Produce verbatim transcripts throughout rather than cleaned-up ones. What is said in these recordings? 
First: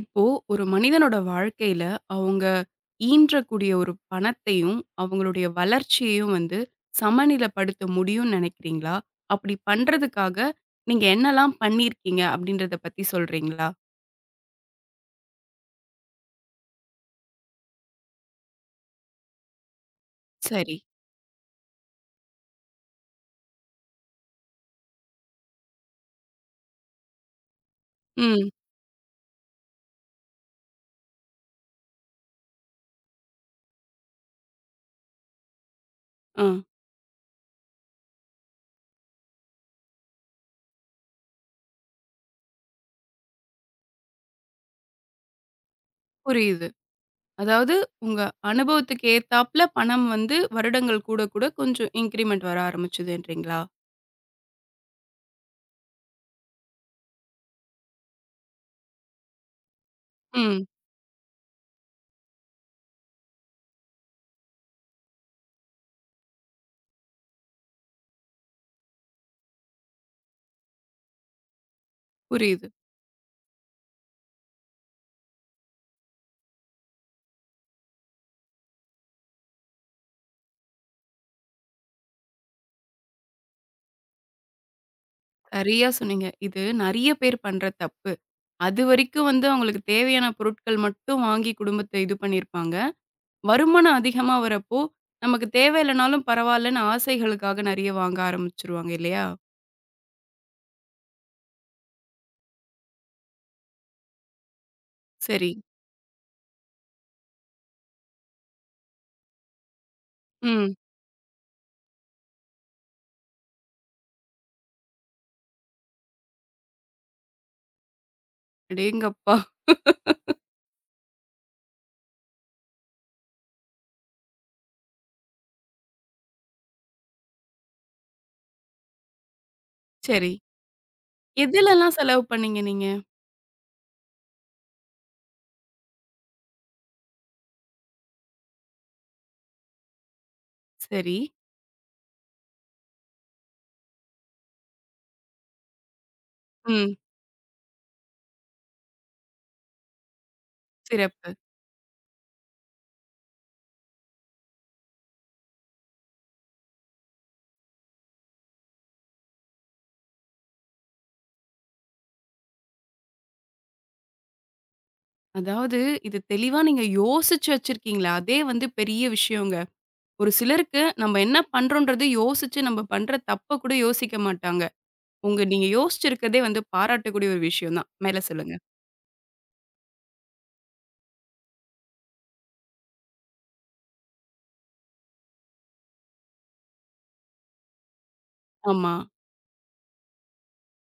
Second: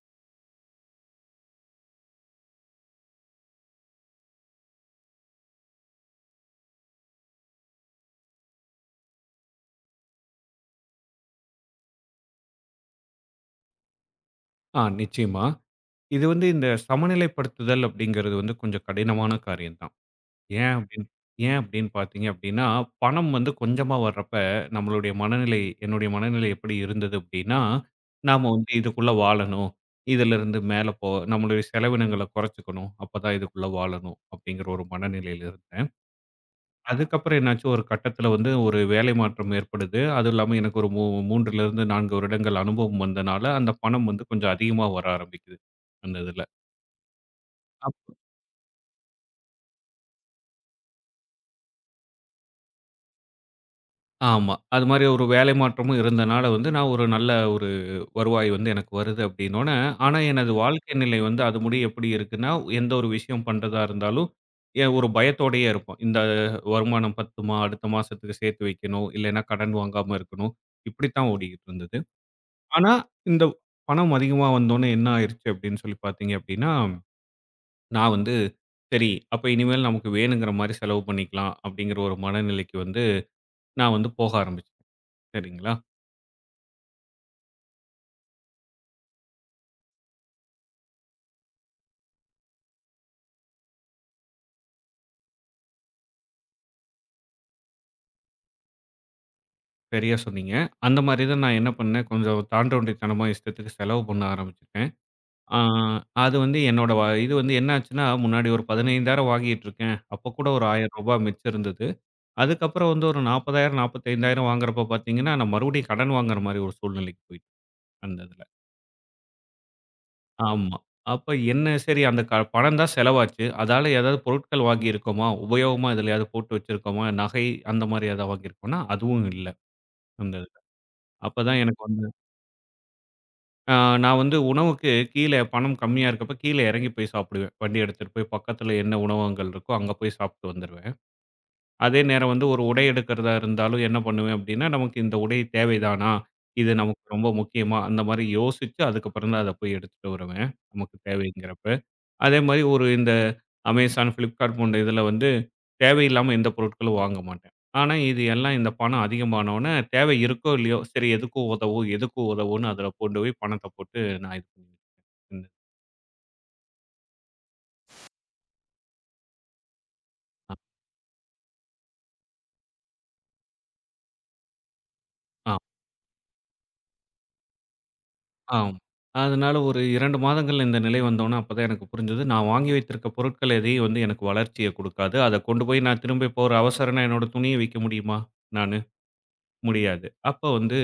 இப்போ ஒரு மனிதனோட வாழ்க்கையில அவங்க ஈன்றக்கூடிய ஒரு பணத்தையும், அவங்களுடைய வளர்ச்சியையும் வந்து சமநிலைப்படுத்த முடியும்னு நினைக்கிறீங்களா? அப்படி பண்றதுக்காக நீங்க என்னலாம் பண்ணியிருக்கீங்க அப்படின்றத பத்தி சொல்றீங்களா? ஆ நிச்சயமா. இது வந்து இந்த சமநிலைப்படுத்துதல் அப்படிங்கிறது வந்து கொஞ்சம் கடினமான காரியம் தான். ஏன் சரி. அப்படின்னு ஏன் அப்படின்னு பார்த்தீங்க அப்படின்னா, பணம் வந்து கொஞ்சமா வர்றப்ப நம்மளுடைய மனநிலை என்னுடைய மனநிலை எப்படி இருந்தது அப்படின்னா, நாம ம். வந்து இதுக்குள்ள வாழணும். இதிலிருந்து மேல போ நம்மளுடைய செலவினங்கள குறைச்சுக்கணும். அப்பதான் இதுக்குள்ள வாழணும் அப்படிங்கிற ஒரு மனநிலையில இருந்தேன். ஆ. அதுக்கப்புறம் என்னாச்சு, ஒரு கட்டத்தில வந்து ஒரு வேலை மாற்றம் ஏற்படுது. அதுவும் இல்லாம எனக்கு ஒரு மூ 3லிருந்து நான்கு வருடங்கள் அனுபவம் வந்தனால, அந்த பணம் வந்து கொஞ்சம் அதிகமா வர ஆரம்பிக்குது, அந்த இதில. புரியுது. அதாவது அப் உங்க அனுபவத்துக்கு ஏத்தாப்ல பணம் வந்து வருடங்கள் கூட கூட கொஞ்சம் இன்கிரிமெண்ட் வர ஆரம்பிச்சதுன்றீங்களா? ஆமா. அது மாரி ஒரு வேலை மாற்றமும் இருந்தனால வந்து, நான் ஒரு நல்ல ஒரு வருவாய் வந்து எனக்கு வருது அப்படின்னோன, ஆனா எனது ம். வாழ்க்கை நிலை வந்து அது முடிய எப்படி இருக்குன்னா, எந்த ஒரு விஷயம் பண்றதா இருந்தாலும், ஏன் ஒரு பயத்தோடயே இருப்போம். இந்த வருமானம் பத்துமா? அடுத்த மாசத்துக்கு சேர்த்து வைக்கணும். இல்லைன்னா கடன் வாங்காம இருக்கணும். இப்படித்தான் ஓடிக்கிட்டு இருந்தது. புரியுது. ஆனா, இந்த பணம் அதிகமா வந்தோனே என்ன ஆயிருச்சு அப்படின்னு சொல்லி பார்த்தீங்க அப்படின்னா, நான் வந்து சரி அப்ப இனிமேல் நமக்கு வேணுங்கிற மாரி செலவு பண்ணிக்கலாம் அப்படிங்கிற ஒரு மனநிலைக்கு வந்து நான் வந்து போக ஆரம்பிச்சேன். சரிங்களா? சரியா சொன்னீங்க. இது நெறைய பேர் பண்ற தப்பு. அதுவரைக்கும் வந்து அவங்களுக்கு தேவையான பொருட்கள் மட்டும் வாங்கி குடும்பத்த இது பண்ணியிருப்பாங்க. வருமானம் அதிகமா வரப்போ, நமக்கு தேவையில்லனாலும் பரவாயில்லன்னு ஆசைகளுக்காக நெறைய வாங்க ஆரம்பிச்சுருவாங்க இல்லையா? சரியா சொன்னீங்க. அந்த மாரி தான் நான் என்ன பண்ணேன், கொஞ்சம் தாண்டவண்டித்தனமா இஷ்டத்துக்கு செலவு பண்ண ஆரம்பிச்சுட்டேன். சரி. ஆ அது வந்து என்னோட வ இது வந்து என்ன ஆச்சுன்னா, முன்னாடி ஒரு பதினைந்தாயிரம் வாங்கிட்டு இருக்கேன். அப்ப கூட ஒரு ரூ. ம். ஆயிரம் மிச்சம் இருந்தது. அதுக்கப்புறம் வந்து ஒரு நாற்பதாயிரம், நாற்பத்தி ஐந்தாயிரம் வாங்குறப்ப பார்த்தீங்கன்னா, நான் மறுபடியும் கடன் வாங்குற மாரி ஒரு சூழ்நிலைக்கு போயிட்டேன் அந்த இதுல. அடேங்கப்பா! ஆமா. அப்ப என்ன சரி அந்த க பணம் தான் செலவாச்சு. அதால ஏதாவது பொருட்கள் வாங்கியிருக்கோமா? உபயோகமா எதுலயாவது போட்டு வச்சிருக்கோமா? நகை அந்த மாரி ஏதாவது வாங்கியிருக்கோம்னா, அதுவும் இல்ல சரி. அந்த இதுல. அப்பதான் எனக்கு எதுலலாம் வந்து செலவு பண்ணீங்க நீங்க? அ நான் வந்து உணவுக்கு கீழ பணம் கம்மியா இருக்கப்ப கீழ இறங்கி போய் சாப்பிடுவேன். வண்டி எடுத்துட்டு போய் பக்கத்துல என்ன உணவகங்கள் இருக்கோ அங்க போய் சாப்பிட்டு வந்துருவேன். சரி. அதே நேரம் வந்து ஒரு உடை எடுக்கிறதா இருந்தாலும் என்ன பண்ணுவேன் அப்டின்னா, நமக்கு இந்த உடை தேவைதானா? இது ம். நமக்கு ரொம்ப முக்கியமா? அந்த மாரி யோசிச்சு அதுக்கப்புறம் தான் அத போய் எடுத்துட்டு வருவேன். நமக்கு சிறப்பு. தேவைங்கிறப்ப. அதே மாரி ஒரு இந்த Amazon, Flipkart போன்ற இதில வந்து தேவையில்லாம எந்த பொருட்களும் வாங்க மாட்டேன். ஆனா, இது எல்லாம் இந்த பணம் அதிகமானவுனே தேவை இருக்கோ! இல்லையோ! சரி எதுக்கும் உதவும், எதுக்கும் உதவும்ன்னு அதில கொண்டு போய் பணத்த போட்டு நான் இது பண்ணிக்கிட்டுருந்தேன். அதாவது இது தெளிவா நீங்க யோசிச்சு வச்சிருக்கீங்களே, அதே வந்து பெரிய விஷயங்க. ஒரு சிலருக்கு நம்ம என்ன பண்றோன்றது யோசிச்சு நம்ம பண்ற தப்ப கூட யோசிக்க மாட்டாங்க. உங்க ஆ, நீங்க யோசிச்சிருக்கிறதே வந்து பாராட்டக்கூடிய ஒரு விஷயம் தான். மேல சொல்லுங்க. ஆமா. அதனால ஒரு இரண்டு மாதங்கள்ல இந்த நிலை வந்தவுனே அப்பதான் எனக்கு புரிஞ்சது. நான் வாங்கி வைத்திருக்க பொருட்கள் எதையும் வந்து எனக்கு வளர்ச்சிய குடுக்காது. அத கொண்டு போய் நான் திரும்ப இப்போ ஒரு அவசரம்னா என்னோட துணிய விக்க முடியுமா? நானு. ஆமா. முடியாது. அப்ப வந்து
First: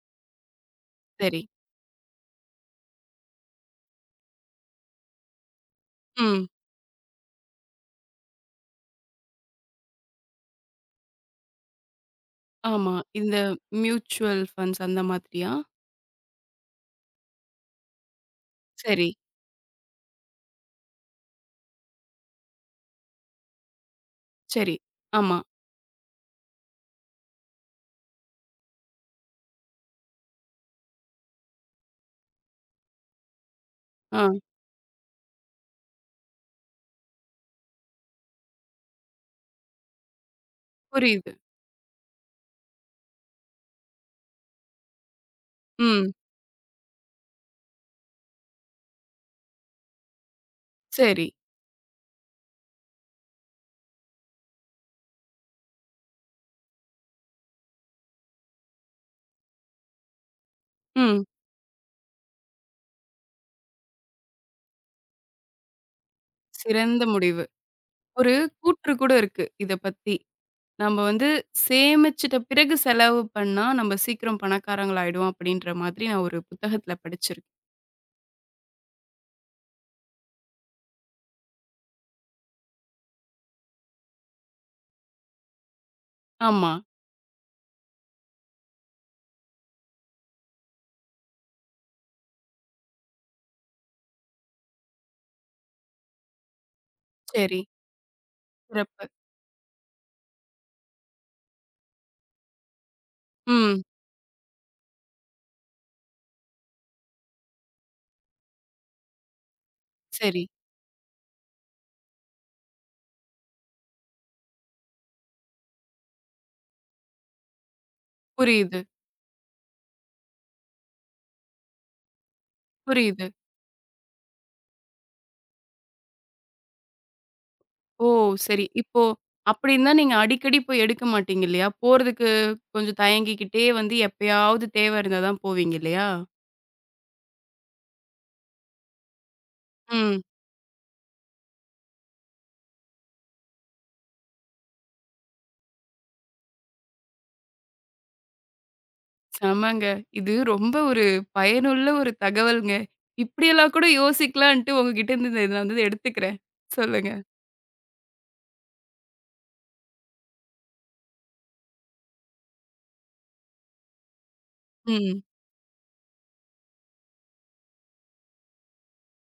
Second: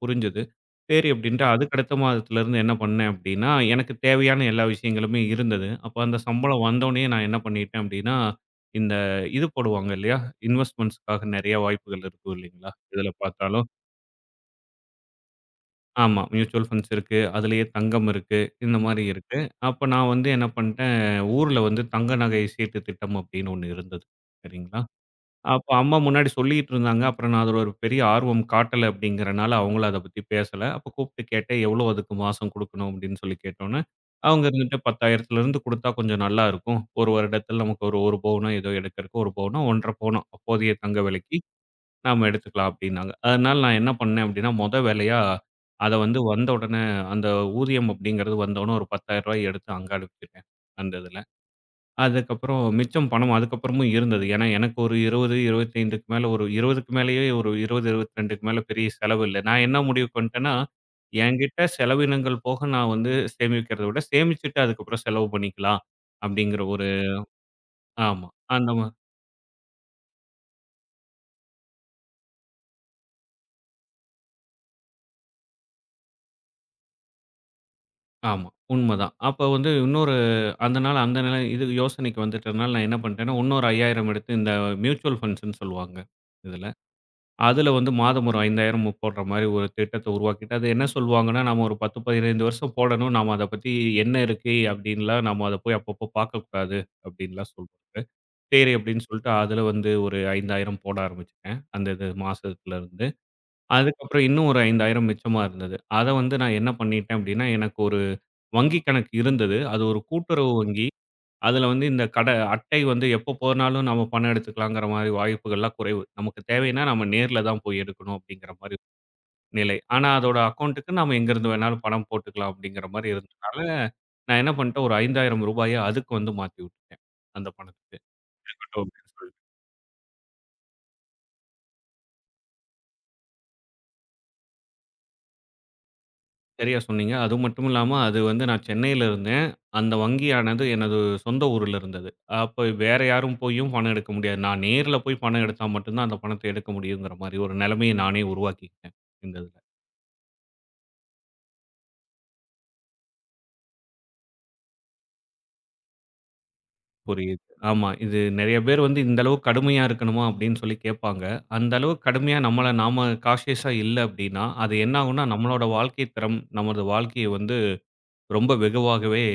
புரிஞ்சது. சரி சரி. அப்படின்ட்டு அதுக்கு அடுத்த மாதத்துலருந்து என்ன பண்ணேன் அப்படின்னா, எனக்கு தேவையான எல்லா விஷயங்களுமே இருந்தது. அப்ப அந்த ம். சம்பளம் வந்தோனயே நான் என்ன பண்ணிட்டேன் அப்படின்னா, இந்த இது போடுவாங்க இல்லையா? இன்வெஸ்ட்மென்ட்ஸ்க்காக நெறைய வாய்ப்புகள் இருக்கும் இல்லைங்களா? ஆமா. எதுல இந்த பார்த்தாலும். மியூச்சுவல் ஃபண்ட்ஸ் அந்த மாதிரியா? ஆமா. மியூச்சுவல் ஃபண்ட்ஸ் இருக்கு. அதுலயே தங்கம் இருக்கு. இந்த மாரி சரி, இருக்கு. அப்ப நான் வந்து என்ன பண்ட்டேன், ஊர்ல வந்து தங்க நகை சீட்டு திட்டம் அப்படின்னு ஒண்ணு இருந்தது. சரி. சரிங்களா? ஆமா. அப்ப அம்மா முன்னாடி சொல்லிட்டு இருந்தாங்க. அப்புறம் நான் அதுல ஒரு பெரிய ஆர்வம் காட்டல அப்படிங்கிறனால, அவங்களும் அத பத்தி பேசல. அப்ப கூப்பிட்டு கேட்டேன், "எவ்வளோ அதுக்கு மாசம் குடுக்கணும்?" அப்படின்னு சொல்லி கேட்டோனே, ஆ அவங்க இருந்துட்டு 10,000த்துலருந்து குடுத்தா கொஞ்சம் நல்லா இருக்கும். ஒரு வருடத்தில் நமக்கு ஒரு 1 பவுனோ ஏதோ எடுக்கிறக்கு ஒரு பவுனோ, ஒன்றரை பவுனோ அப்போதைய தங்க புரியுது. விலைக்கு நாம எடுத்துக்கலாம் அப்படின்னாங்க. அதனால நான் என்ன பண்ணேன் அப்படின்னா, மொத வேலையா அத ம். வந்து வந்த உடனே அந்த ஊதியம் அப்படிங்கிறது வந்த உடனே ஒரு ரூ. பத்தாயிரம் எடுத்து அங்க அனுப்பிச்சுட்டேன். அந்த இதுல. சரி. அதுக்கப்புறம் மிச்சம் பணம் அதுக்கப்புறமும் இருந்தது. ஏன்னா, எனக்கு ஒரு இருபது, 25க்கு மேல ஒரு 20க்கு மேலேயே ஒரு இருபது, 22க்கு மேல பெரிய செலவு இல்ல. நான் என்ன முடிவுக்கு வந்துட்டேன்னா, ம். என்கிட்ட செலவினங்கள் போக நான் வந்து சேமிக்கிறத விட, சேமிச்சுட்டு அதுக்கப்புறம் செலவு பண்ணிக்கலாம் அப்படிங்கிற ஒரு சிறந்த முடிவு. ஆமா. ஒரு அந்த மா கூற்று கூட இருக்கு இத பத்தி. நம்ம வந்து சேமிச்சுட்ட பிறகு செலவு பண்ணா நம்ம சீக்கிரம் பணக்காரங்களாயிடுவோம் அப்படின்ற மாதிரி நான் ஒரு புத்தகத்துல படிச்சிருக்கேன். ஆமா. உண்மதான். அப்ப வந்து இன்னொரு அந்த நாள் அந்த நிலை இது யோசனைக்கு வந்துட்டனால நான் என்ன பண்ணிட்டேன்னா, இன்னொரு ஐந்தாயிரம் எடுத்து இந்த மியூச்சுவல் ஃபண்ட்ஸ்ன்னு சொல்லுவாங்க இதுல. ஆமா. அதில வந்து மாதம் ஒரு ஐந்தாயிரம் போடுற மாரி ஒரு திட்டத்த உருவாக்கிட்டு, அது என்ன சொல்வாங்கன்னா, நாம ஒரு பத்து, பதினைந்து வருஷம் போடணும். நாம அத பத்தி என்ன இருக்கு அப்டின்லாம் நாம அத போய் அப்பப்போ பார்க்கக்கூடாது அப்டின்லாம் சரி. சொல்வாங்க. சரி சிறப்பு. அப்டின்னு சொல்லிட்டு அதில வந்து ஒரு ஐந்தாயிரம் போட ஆரம்பிச்சுட்டேன். அந்த இது மாசத்துலருந்து. ம். அதுக்கப்புறம் இன்னும் ஒரு ஐந்தாயிரம் மிச்சமா இருந்தது. அத வந்து நான் என்ன பண்ணிட்டேன் அப்டின்னா, எனக்கு ஒரு வங்கி கணக்கு இருந்தது. அது ஒரு சரி. கூட்டுறவு வங்கி. அதில வந்து இந்த கடை அட்டை வந்து எப்போ போனாலும் நம்ம பணம் எடுத்துக்கலாங்கிற மாரி வாய்ப்புகள்லாம் குறைவு. நமக்கு தேவைன்னா நம்ம நேர்ல தான் போய் எடுக்கணும் அப்படிங்கிற மாரி புரியுது, நிலை. ஆனா அதோட அக்கவுண்ட்டுக்கு நாம எங்கேருந்து வேணாலும் பணம் போட்டுக்கலாம் அப்படிங்கிற மாரி புரியுது. இருந்ததுனால, நான் என்ன பண்ணிட்டேன் ஒரு ரூ. ஐந்தாயிரம் அதுக்கு வந்து மாத்தி விட்டுட்டேன். அந்த ஓ! சரி. இப்போ பணத்துக்கு. அப்படி இருந்தா நீங்க அடிக்கடி போய் எடுக்க மாட்டீங்க இல்லையா? போறதுக்கு கொஞ்சம் தயங்கிக்கிட்டே வந்து எப்பயாவது தேவ இருந்தா தான் போவீங்க இல்லையா? சரியா சொன்னீங்க. அது மட்டும் இல்லாம, அது வந்து நான் சென்னையில இருந்தேன். அந்த ம். வங்கியானது எனது சொந்த ஊர்ல இருந்தது. அப்ப வேற யாரும் போயும் பணம் எடுக்க முடியாது. நான் நேர்ல போய் பணம் எடுத்தா மட்டும் தான் அந்த பணத்த எடுக்க முடியுங்கிற மாரி ஒரு நெலைமைய நானே உருவாக்கிக்கிட்டேன். இந்த இதுல. செமங்க. இது ரொம்ப ஒரு பயனுள்ள ஒரு தகவல்ங்க. இப்படியெல்லாம் கூட யோசிக்கலான்ட்டு உங்ககிட்ட இருந்து இத நான் வந்து எடுத்துக்கிறேன். சொல்லுங்க. புரியுது. ஆமா. இது நெறைய பேர் வந்து இந்த அளவுக்கு கடுமையா இருக்கணுமா? அப்படின்னு சொல்லி கேட்பாங்க. அந்த அளவுக்கு கடுமையா நம்மள நாம கான்ஷியஸா இல்ல அப்படின்னா, அது என்ன ம். ஆகும்னா, நம்மளோட வாழ்க்கை தரம், நமது வாழ்க்கைய வந்து ரொம்ப வெகுவாகவே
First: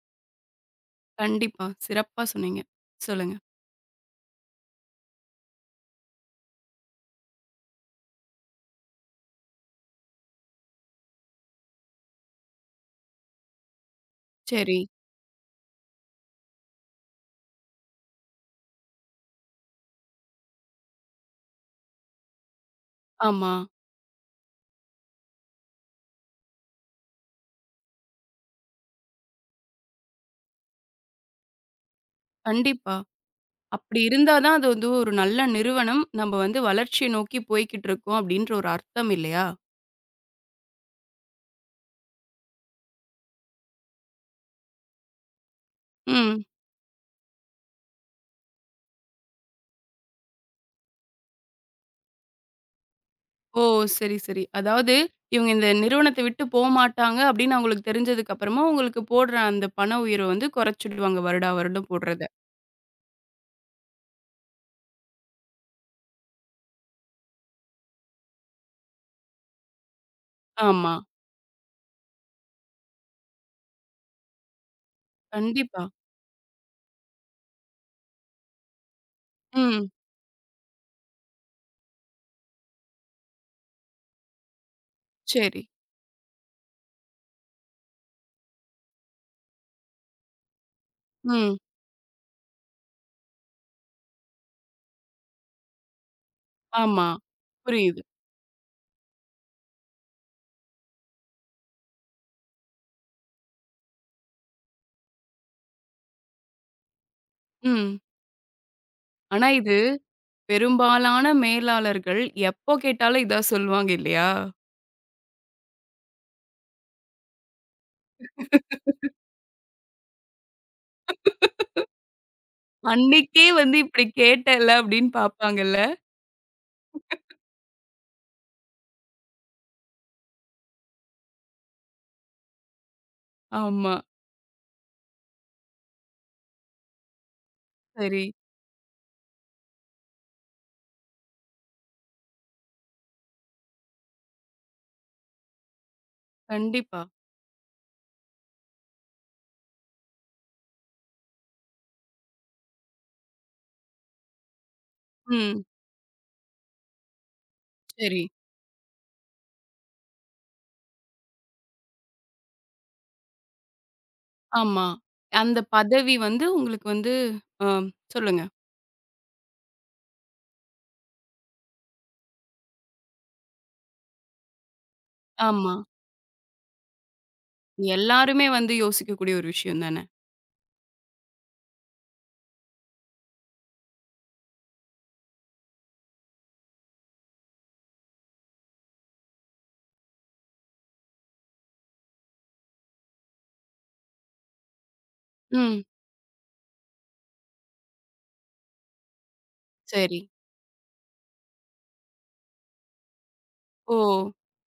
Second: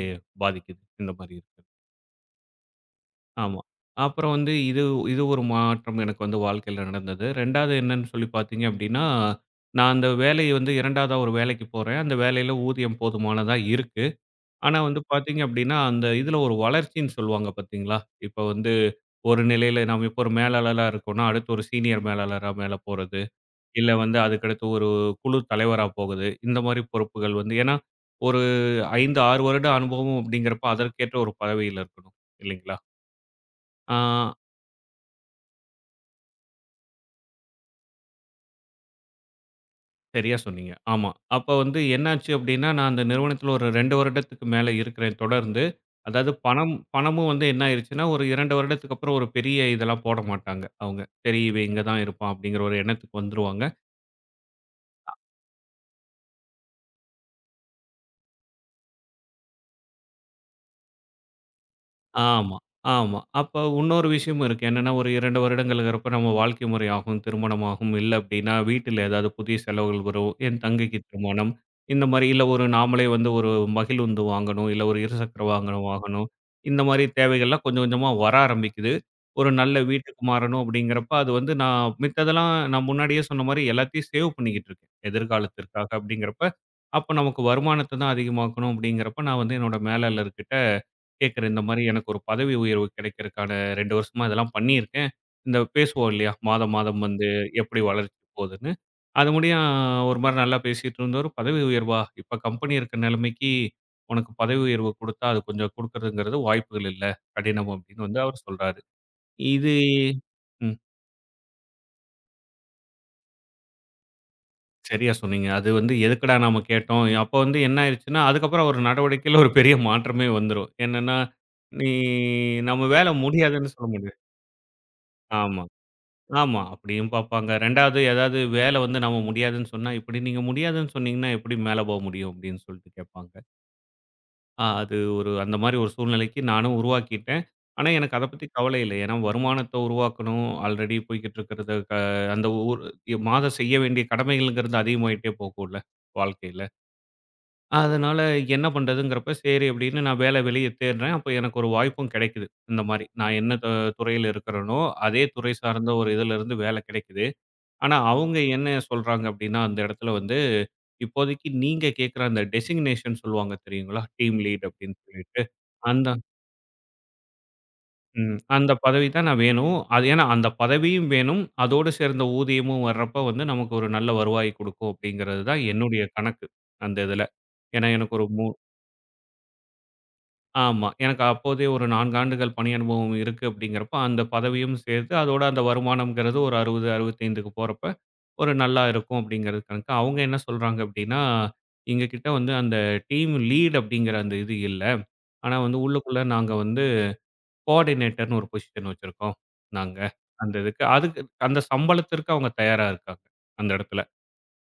பாதிக்குது. இந்த மாரி. கண்டிப்பா. சிறப்பா சொன்னீங்க. சொல்லுங்க. ஆமா. அப்புறம் வந்து இது இது ஒரு மாற்றம் எனக்கு வந்து வாழ்க்கையில நடந்தது. 2வது என்னன்னு சொல்லி பார்த்தீங்க அப்டின்னா, நான் அந்த வேலை வந்து 2வதா ஒரு வேலைக்கு போறேன். அந்த வேலையில ஊதியம் போதுமானதா இருக்கு. ஆனா சரி. வந்து பார்த்தீங்க அப்டின்னா, அந்த இதுல ஒரு வளர்ச்சின்னு சொல்லுவாங்க பார்த்தீங்களா? இப்ப வந்து ஒரு நிலையில நாம இப்போ ஒரு மேலாளரா இருக்கோம்னா, அடுத்து ஒரு சீனியர் மேலாளரா மேல போறது. ஆமா. இல்ல வந்து அதுக்கடுத்து ஒரு குழு தலைவரா போகுது. இந்த மாரி பொறுப்புகள் வந்து ஏன்னா, ஒரு ஐந்து, ஆறு வருட அனுபவம் அப்டிங்கிறப்ப அதற்கேற்ற ஒரு பதவியில இருக்கணும் இல்லைங்களா? கண்டிப்பா. ஆ அப்படி இருந்தா தான் அது வந்து ஒரு நல்ல நிறுவனம். நம்ம வந்து வளர்ச்சிய நோக்கி போய்க்கிட்டு இருக்கோம் அப்படின்ற ஒரு அர்த்தம் இல்லையா? சரியா சொன்னீங்க. ஆமா. அப்ப வந்து என்னாச்சு அப்டின்னா, நான் அந்த நிறுவனத்தில ஒரு இரண்டு வருடத்துக்கு மேல இருக்கிறேன் தொடர்ந்து. அதாவது ம். பணம் பணமும் வந்து என்ன ஆயிருச்சுன்னா, ஒரு இரண்டு வருடத்துக்கு அப்புறம் ஒரு பெரிய இதெல்லாம் போட மாட்டாங்க அவங்க. சரி இவன் இங்க தான் இருப்பான் அப்டிங்கிற ஒரு எண்ணத்துக்கு வந்துருவாங்க. ஓ! சரி, சரி. அதாவது இவங்க இந்த நிறுவனத்த விட்டு போமாட்டாங்க அப்படின்னு அவங்களுக்கு தெரிஞ்சதுக்கு அப்புறமா, உங்களுக்கு போடுற அந்த பண உயர்வ வந்து குறைச்சுடுவாங்க வருடா வருடம் போடுறத. ஆமா, ஆமா. அப்ப இன்னொரு விஷயமும் இருக்கு. என்னன்னா, ஒரு இரண்டு வருடங்கள்ங்கிறப்ப நம்ம வாழ்க்கை முறை ஆகும், திருமணம் ஆகும். இல்ல அப்படின்னா, வீட்டில ஏதாவது புதிய செலவுகள் வரும். என் ஆமா. தங்கைக்கு திருமணம். இந்த மாரி இல்ல ஒரு நாமளே வந்து ஒரு மகிழுந்து வாங்கணும். இல்ல ஒரு இருசக்கர கண்டிப்பா. வாகனம் வாங்கணும். இந்த மாரி தேவைகள்லாம் கொஞ்சம் கொஞ்சமா வர ஆரம்பிக்குது. ஒரு நல்ல ம். வீட்டுக்கு மாறணும் அப்படிங்கிறப்ப, அது வந்து நான் மித்ததெல்லாம் நான் முன்னாடியே சொன்ன மாரி எல்லாத்தையும் சேவ் பண்ணிக்கிட்டு இருக்கேன். சரி. எதிர்காலத்திற்காக அப்படிங்கிறப்ப, அப்ப நமக்கு வருமானத்த தான் அதிகமாக்கணும் அப்படிங்கிறப்ப, நான் வந்து என்னோட மேலாளர்கிட்ட கேட்குறேன். ம். இந்த மாரி எனக்கு ஒரு பதவி உயர்வு கிடைக்கிறதுக்கான இரண்டு வருஷமா இதெல்லாம் பண்ணியிருக்கேன். இந்த பேசுவோம் இல்லையா? மாதம், மாதம் ஆமா. வந்து எப்படி புரியுது. வளர்ச்சி போகுதுன்னு. அது முடியும் ஒரு மாரி நல்லா பேசிட்டு இருந்தவரு, "பதவி உயர்வா? இப்ப கம்பெனி இருக்க நிலைமைக்கு உனக்கு பதவி உயர்வு குடுத்தா, அது கொஞ்சம் குடுக்குறதுங்கிறது வாய்ப்புகள் இல்ல. கடினம்." ம். அப்படின்னு வந்து அவரு சொல்றாரு. ஆனா இது இது ம். பெரும்பாலான மேலாளர்கள் எப்போ கேட்டாலும் இதான் சொல்லுவாங்க இல்லையா? சரியா சொன்னீங்க. அது வந்து எதுக்குடா நாம கேட்டோம்? அப்போ வந்து என்ன ஆயிருச்சுன்னா, அதுக்கப்புறம் ஒரு நடவடிக்கையில ஒரு பெரிய மாற்றமே வந்துரும். என்னன்னா, "நீ நம்ம வேலை அன்னைக்கே முடியாதுன்னு வந்து சொல்ல இப்படி முடியாது." கேட்டல அப்படின்னு ஆமா. பார்ப்பாங்கல்ல. ஆமா. அப்படியும் பார்ப்பாங்க. 2வது ஏதாவது வேலை வந்து நம்ம முடியாதுன்னு சொன்னா, இப்படி நீங்க முடியாதுன்னு சொன்னீங்கன்னா, எப்படி மேல போ முடியும்? அப்படின்னு சொல்லிட்டு கேட்பாங்க. ஆமா. அ அது ஒரு அந்த மாரி ஒரு சூழ்நிலைக்கு நானும் உருவாக்கிட்டேன். ஆனா, எனக்கு சரி. அத பத்தி கவலை இல்ல. ஏன்னா வருமானத்த உருவாக்கணும். ஆல்ரெடி போய்க்கிட்டு இருக்கிறது க அந்த ஊர் மாதம் செய்ய வேண்டிய கடமைகள்ங்கிறது அதிகமாயிட்டே போகும்ல, வாழ்க்கையில. கண்டிப்பா. அதனால என்ன பண்றதுங்கிறப்ப, சரி அப்படின்னு நான் வேலை வெளிய தேடுறேன். அப்ப எனக்கு ஒரு வாய்ப்பும் கிடைக்குது. இந்த மாரி. நான் என்ன த துறையில இருக்கிறேனோ, அதே துறை ம். சார்ந்த ஒரு இதுலருந்து வேலை கிடைக்குது. ஆனா, சரி. அவங்க என்ன சொல்றாங்க அப்படின்னா, அந்த இடத்துல வந்து, இப்போதைக்கு நீங்க கேட்கிற அந்த டெசிக்னேஷன் சொல்லுவாங்க தெரியுங்களா? டீம் லீட் ஆமா. அப்படின்னு சொல்லிட்டு. அந்த அந்த பதவி வந்து உங்களுக்கு வந்து அ ம். சொல்லுங்க. அந்த பதவி தான் நான் வேணும். அது ஏன்னா அந்த பதவியும் வேணும். அதோடு சேர்ந்த ஊதியமும் வர்றப்ப வந்து நமக்கு ஒரு நல்ல வருவாய் குடுக்கும் அப்படிங்கிறது தான் ஆமா. என்னுடைய கணக்கு, அந்த இதுல. ஏன்னா எனக்கு ஒரு மூ எல்லாருமே வந்து யோசிக்கக்கூடிய ஒரு விஷயம் தானே! ஆமா. எனக்கு அப்போதே ஒரு நான்கு ஆண்டுகள் பணி அனுபவம் இருக்கு அப்படிங்கிறப்ப, அந்த பதவியும் சேர்த்து அதோட அந்த வருமானம்ங்கிறது ஒரு அறுபது, 65க்கு போறப்ப ஒரு நல்லா இருக்கும் அப்படிங்கிறது கணக்கு. அவங்க என்ன சொல்றாங்க அப்படின்னா, எங்க கிட்ட வந்து அந்த டீம் லீட் அப்படிங்கிற அந்த இது இல்ல. ஆனா வந்து ம். உள்ளுக்குள்ள நாங்க வந்து கோஆர்டினேட்டர்ன்னு ஒரு பொசிஷன் வச்சிருக்கோம் நாங்க. சரி. அந்த இதுக்கு. அதுக்கு அந்த சம்பளத்திற்கு அவங்க தயாரா இருக்காங்க அந்த ஓ! இடத்துல.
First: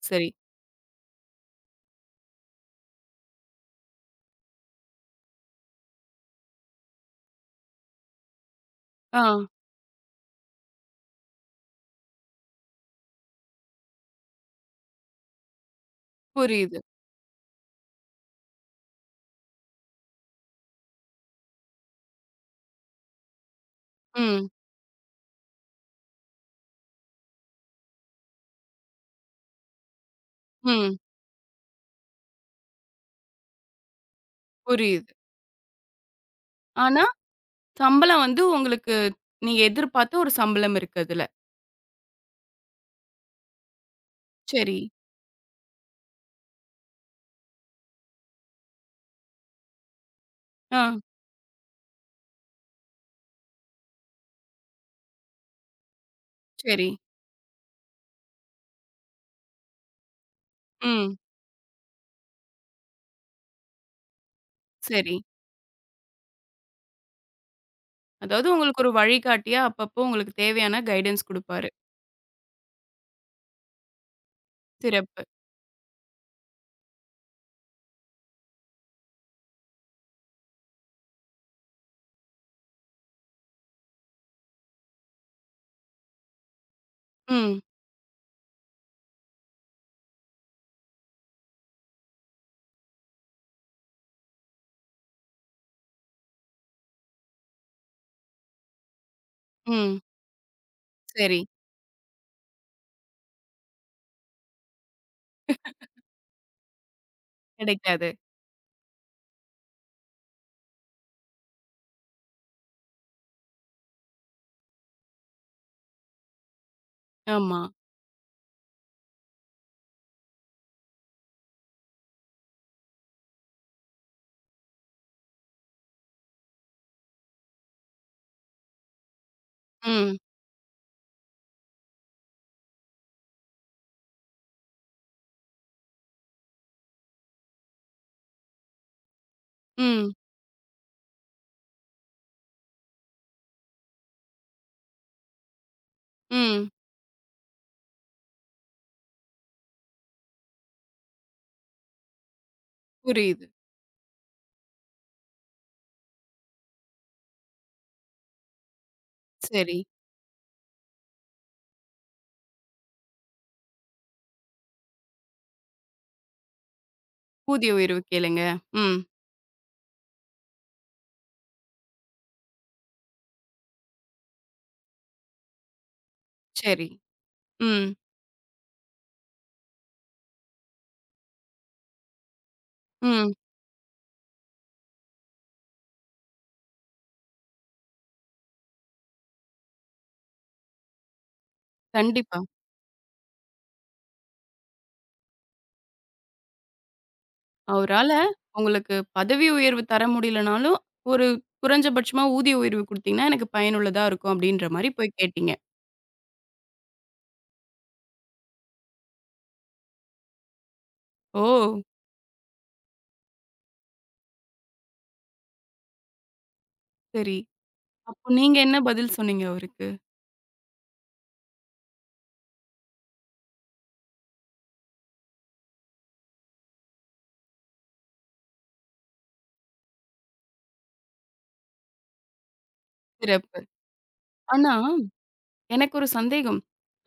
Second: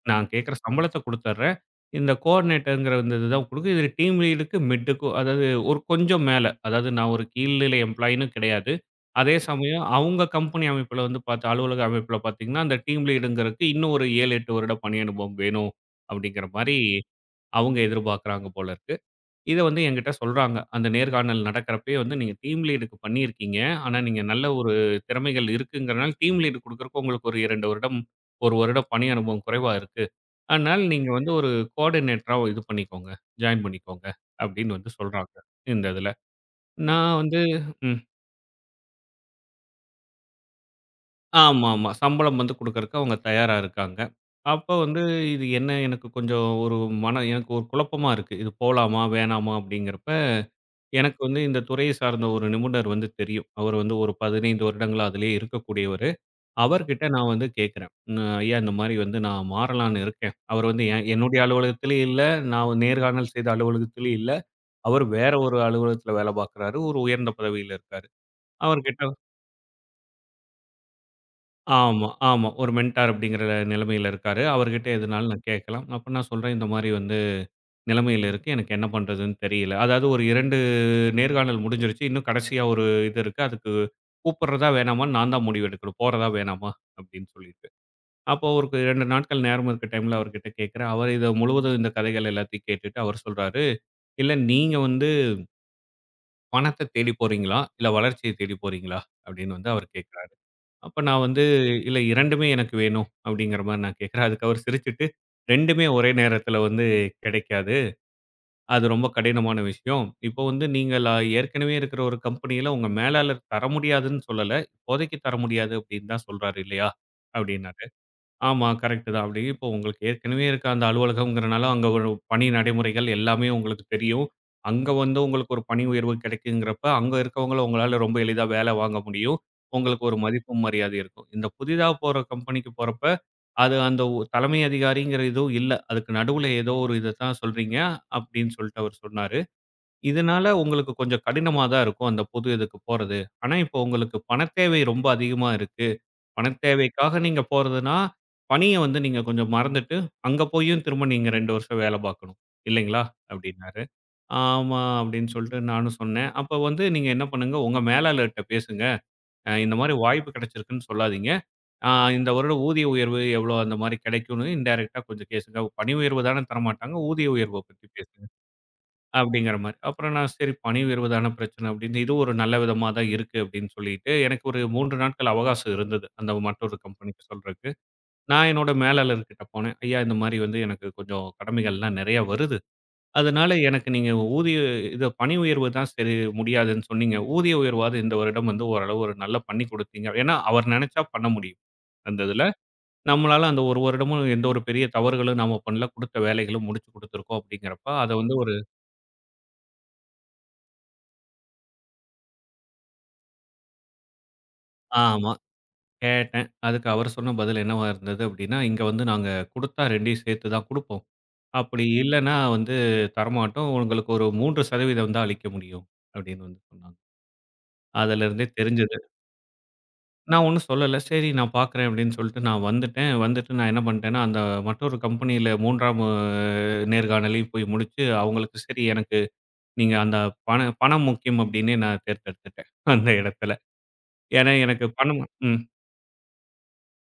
சரி. நான் கேட்குற சம்பளத்த குடுத்துர்றேன். இந்த கோஆர்டினேட்டர்ங்கிற இந்த இதுதான் குடுக்கு. இது டீம் லீடுக்கு மிட்டுக்கும் அதாவது ஒரு கொஞ்சம் மேல. அதாவது நான் ஒரு கீழ்நிலை எம்ப்ளாயின்னு கிடையாது. ஆ அதே சமயம் அவங்க கம்பெனி அமைப்புல வந்து பாத்து அலுவலக அமைப்புல பாத்தீங்கன்னா, அந்த டீம் லீடுங்கிறதுக்கு இன்னும் ஒரு ஏழு, எட்டு வருட பணி அனுபவம் வேணும். அப்படிங்கிற மாரி புரியுது. அவங்க எதிர்பார்க்குறாங்க போல இருக்கு. இத வந்து என்கிட்ட சொல்றாங்க. அந்த நேர்காணல் நடக்கிறப்பயே வந்து, "நீங்க டீம் லீடுக்கு பண்ணியிருக்கீங்க. ஆனா, நீங்க நல்ல ம், ஒரு திறமைகள் இருக்குங்கிறனால, டீம் லீடு குடுக்கறக்கு உங்களுக்கு ஒரு இரண்டு வருடம், ஒரு வருடம் பணி அனுபவம் குறைவா இருக்கு. அதனால ம். நீங்க வந்து ஒரு கோஆர்டினேட்டரா இது பண்ணிக்கோங்க. ஜாயின் பண்ணிக்கோங்க." அப்படின்னு வந்து புரியுது. சொல்றாங்க. இந்த இதுல. ஆனா, நான் வந்து ம். சம்பளம் வந்து உங்களுக்கு நீங்க எதிர்பார்த்த ஒரு சம்பளம் இருக்கு அதுல. ஆமாமா. சம்பளம் வந்து குடுக்கறக்கு அவங்க தயாரா இருக்காங்க. அப்ப சரி. வந்து இது என்ன எனக்கு கொஞ்சம் ஒரு மன எனக்கு ஒரு குழப்பமா இருக்கு. இது போலாமா? வேணாமா? அப்படிங்கிறப்ப ஆ எனக்கு வந்து இந்த துறையை சார்ந்த ஒரு நிபுணர் வந்து தெரியும். அவர் வந்து ஒரு பதினைந்து வருடங்களா அதிலேயே இருக்கக்கூடியவரு. சரி. அவர்கிட்ட நான் வந்து கேட்கிறேன். "ம் ஐயா இந்த மாரி வந்து நான் மாறலான்னு இருக்கேன்." அவர் வந்து என் ம். என்னுடைய அலுவலகத்திலயும் இல்ல, நான் நேர்காணல் செய்த அலுவலகத்திலயும் இல்ல. அவர் சரி. வேற ஒரு அலுவலகத்தில வேலை பார்க்குறாரு. ஒரு உயர்ந்த பதவியில இருக்காரு. அதாவது உங்களுக்கு ஒரு அவர்கிட்ட வழிகாட்டியா அப்பப்போ உங்களுக்கு தேவையான கைடன்ஸ் குடுப்பாரு. ஆமா, ஆமா. ஒரு மென்டார் அப்படிங்கிற நிலைமையில இருக்காரு. அவர்கிட்ட சிறப்பு. எதுனாலும் நான் கேட்கலாம். அப்ப நான் சொல்றேன், "இந்த மாரி வந்து" நிலைமையில இருக்கு. எனக்கு என்ன பண்றதுன்னு தெரியல. அதாவது ஒரு இரண்டு நேர்காணல் முடிஞ்சிருச்சு. இன்னும் கடைசியா ஒரு இது இருக்கு. அதுக்கு கூப்பிடுறதா வேணாமான்னு நான் தான் முடிவு எடுக்கணும். போறதா வேணாமா அப்படின்னு ம், சொல்லிட்டு. அப்போ ஒரு இரண்டு நாட்கள் நேரம் இருக்க டைம்ல அவர்கிட்ட கேட்கிறேன். அவர் இத முழுவதும் இந்த கதைகள் எல்லாத்தையும் கேட்டுட்டு அவர் சொல்றாரு, "இல்ல நீங்க வந்து பணத்த தேடி போறீங்களா? இல்ல வளர்ச்சிய தேடி போறீங்களா?" அப்படின்னு வந்து அவர் ம். கேட்கிறாரு. அப்ப நான் சரி. வந்து, "இல்ல 2மே எனக்கு வேணும்." அப்படிங்கிற மாரி நான் கேட்கிறேன். அதுக்கு அவர் சிரிச்சுட்டு, "2மே ஒரே நேரத்துல வந்து கிடைக்காது." கிடைக்காது. அது ரொம்ப கடினமான விஷயம். இப்போ வந்து நீங்க லா ஏற்கனவே இருக்கிற ஒரு கம்பெனியில உங்க மேலாளர் தர முடியாதுன்னு சொல்லல. "இப்போதைக்கு தர முடியாது" அப்படின்னு தான் சொல்றாரு இல்லையா? ஆமா. அப்படின்னாரு. ஆமா. கரெக்ட்டு தான். அப்படி இப்போ உங்களுக்கு ஏற்கனவே இருக்க அந்த அலுவலகம்ங்கிறனால, அங்க ஒரு பணி நடைமுறைகள் எல்லாமே உங்களுக்கு தெரியும். அங்க வந்து உங்களுக்கு ஒரு பணி உயர்வு கிடைக்குங்கிறப்ப, அங்க இருக்கவங்கள உங்களால ரொம்ப எளிதா வேலை வாங்க முடியும். உங்களுக்கு ம், ஒரு மதிப்பும், மரியாதையும் இருக்கும். இந்த புதிதா போற கம்பெனிக்கு போறப்ப, அது அந்த ஒ தலைமை அதிகாரிங்கிற இதுவும் இல்ல. அதுக்கு நடுவுல ஏதோ ஒரு இத தான் சொல்றீங்க அப்படின்னு சொல்லிட்டு அவர் சொன்னாரு. ம், இதனால உங்களுக்கு கொஞ்சம் கடினமா தான் இருக்கும் அந்த புது இதுக்கு போறது. ஆனா இப்போ உங்களுக்கு பணத் தேவை ரொம்ப அதிகமா இருக்கு. பணத் ம். தேவைக்காக நீங்க போறதுன்னா, பணிய வந்து நீங்க கொஞ்சம் மறந்துட்டு, அங்க போயும் திரும்ப நீங்க இரண்டு வருஷம் வேல பார்க்கணும். இல்லைங்களா? புரியுது. அப்டின்னாரு. ஆமா அப்டின்னு சொல்லிட்டு நானும் சொன்னேன். அப்ப வந்து நீங்க என்ன பண்ணுங்க, உங்க மேலாளர்ட்ட பேசுங்க. அ இந்த சரி. மாரி வாய்ப்பு கிடைச்சிருக்குன்னு சொல்லாதீங்க. ஆ இந்த வருடம் ஊதிய உயர்வு எவ்வளோ அந்த மாரி கிடைக்கும்னு இன்டைரக்ட்டா கொஞ்சம் பேசுங்க. பணி உயர்வு தானே தரமாட்டாங்க. ஊதிய உயர்வ ஊதிய பத்தி உயர்வு பேசுங்க. கேளுங்க. ம். அப்படிங்கிற மாரி. அப்புறம் நான் சரி பணி உயர்வு தான பிரச்சனை அப்படின்னு, இது ஒரு நல்ல விதமா தான் இருக்கு அப்படின்னு சொல்லிட்டு, எனக்கு ஒரு மூன்று நாட்கள் அவகாசம் இருந்தது. அந்த மற்றொரு சரி. கம்பெனிக்கு சொல்றதுக்கு. ம். நான் என்னோட மேலாளர்கிட்ட போனேன். ஐயா இந்த மாரி வந்து எனக்கு கொஞ்சம் கடமைகள்லாம் நிறையா வருது. ம். அதனால எனக்கு நீங்க ஊதிய இது பணி உயர்வு தான் சரி முடியாதுன்னு சொன்னீங்க. ஊதிய உயர்வாவது இந்த வருடம் வந்து ஓரளவு ஒரு நல்லா பண்ணி கொடுத்தீங்க. ஏன்னா அவர் நினைச்சா பண்ண முடியும். அந்த கண்டிப்பா. இதுல. நம்மளால அந்த ஒரு வருடமும் எந்த ஒரு பெரிய தவறுகளும் நாம பண்ணல. குடுத்த வேலைகளும் முடிச்சு குடுத்துருக்கோம் அப்படிங்கிறப்ப, அவரால அத வந்து ஒரு உங்களுக்கு பதவி உயர்வு தர முடியலனாலும், ஒரு குறைஞ்சபட்சமா ஊதிய உயர்வு குடுத்தீங்கன்னா, எனக்கு பயனுள்ளதா இருக்கும் அப்டின்ற மாரி போய் ஆமா. கேட்டீங்க. கேட்டேன். அதுக்கு அவர் சொன்ன பதில் என்னவா இருந்தது அப்படின்னா, "இங்க வந்து நாங்க குடுத்தா 2யும் சேர்த்து தான் குடுப்போம். ஓ! அப்படி இல்லன்னா வந்து தரமாட்டோம். உங்களுக்கு ஒரு மூன்று சதவீதம் தான் அளிக்க முடியும்." அப்படின்னு வந்து சொன்னாங்க. சரி. அப்போ அதிலிருந்தே நீங்க என்ன தெரிஞ்சது. பதில் சொன்னீங்க அவருக்கு? நான் ஒண்ணும் சொல்லல. சரி நான் பார்க்குறேன் அப்படின்னு சொல்லிட்டு நான் வந்துட்டேன். வந்துட்டு நான் என்ன பண்ணிட்டேன்னா, அந்த மற்றொரு கம்பெனியில 3ஆம் நேர்காணலையும் போய் முடிச்சு, அவங்களுக்கு சரி எனக்கு நீங்க அந்த பண பணம் முக்கியம் அப்படின்னே நான் தேர்ந்தெடுத்துட்டேன் அந்த இடத்துல. சிறப்பு. ஏன்னா ஆனா, எனக்கு பணம் ம். எனக்கு ஒரு சந்தேகம்.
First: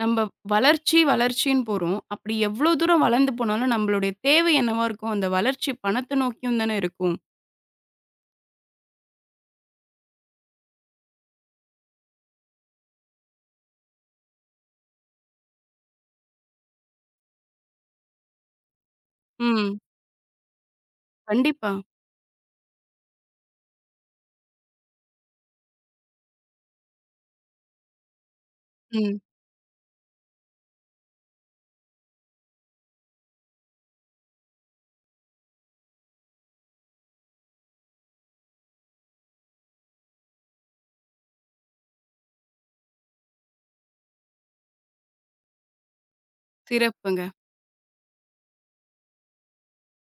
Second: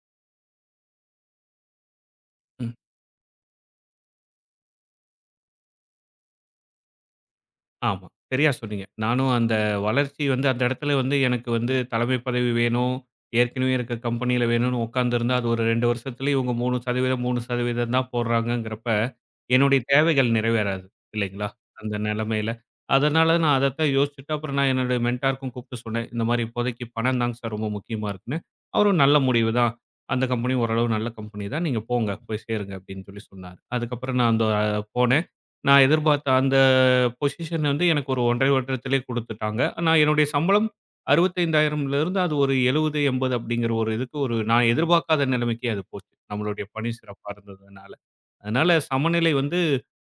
நம்ப வளர்ச்சி, வளர்ச்சின்னு போறோம். அப்படி எவ்ளோ தூரம் வளர்ந்து போனாலும் நம்மளுடைய தேவை என்னவா இருக்கும்? அந்த வளர்ச்சி பணத்த நோக்கியும் தானே இருக்கும். ஆமா. சரியா சொன்னீங்க. நானும் அந்த வளர்ச்சி வந்து அந்த இடத்துல வந்து எனக்கு வந்து தலைமை பதவி வேணும். ஏற்கனவே இருக்க கம்பெனியில வேணும்னு உட்காந்துருந்தா, அது ஒரு இரண்டு வருஷத்துல இவங்க 3% 3% தான் போடுறாங்கங்கிறப்ப, என்னுடைய ம். தேவைகள் நிறைவேறாது இல்லைங்களா? கண்டிப்பா. அந்த நிலைமையில. அதனால நான் அதத்தான் யோசிச்சுட்டு அப்புறம் நான் என்னுடைய மென்டாருக்கும் கூப்பிட்டு சொன்னேன். இந்த மாரி இப்போதைக்கு பணம் தாங்க சார் ரொம்ப முக்கியமா இருக்குன்னு. அவரும் நல்ல ம். முடிவு தான். அந்த கம்பெனி ஓரளவு நல்ல கம்பெனி தான். நீங்க போங்க. போய் சேருங்க அப்படின்னு சொல்லி சொன்னாரு. அதுக்கப்புறம் நான் அந்த அஹ், போனேன். நான் எதிர்பார்த்த அந்த பொசிஷன் வந்து எனக்கு ஒரு ஒன்றே அரை வருடத்திலே குடுத்துட்டாங்க. நான் என்னுடைய சம்பளம் 65,000ல இருந்து அது ஒரு எழுபது, எண்பது அப்படிங்கிற ஒரு இதுக்கு ஒரு நான் எதிர்பார்க்காத நிலைமைக்கு அது போச்சு. நம்மளுடைய பணி சிறப்புங்க. சிறப்பா இருந்ததுனால. அதனால சமநிலை வந்து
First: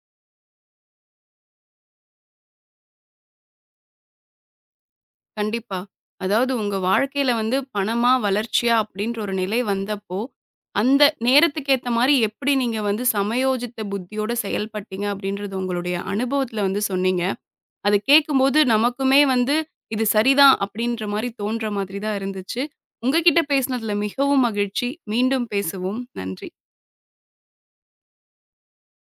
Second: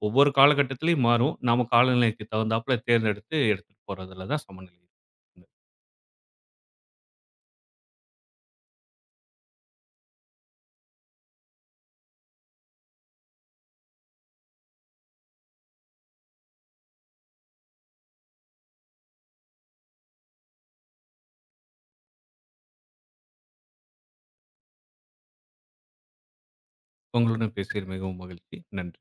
ஒவ்வொரு காலகட்டத்திலயும் மாறும். நாம காலநிலைக்கு தகுந்தாப்புல தேர்ந்தெடுத்து எடுத்துட்டு போறதுல தான் சமநிலை. இருக்கு. கண்டிப்பா. அதாவது உங்க வாழ்க்கையில வந்து பணமா, வளர்ச்சியா அப்படின்ற ஒரு நிலை வந்தப்போ, அந்த நேரத்துக்கு ஏத்த மாரி எப்படி நீங்க வந்து சமயோஜித்த புத்தியோட செயல்பட்டீங்க அப்படின்றது உங்களுடைய அனுபவத்துல வந்து சொன்னீங்க. அத கேட்கும்போது நமக்குமே வந்து இது சரிதான் அப்படின்ற மாரி தோன்ற மாதிரி தான் இருந்துச்சு. உங்க கிட்ட பேசினதுல மிகவும் மகிழ்ச்சி. மீண்டும் பேசுவோம். நன்றி. உங்களுடன் பேசியது மிகவும் மகிழ்ச்சி. நன்றி.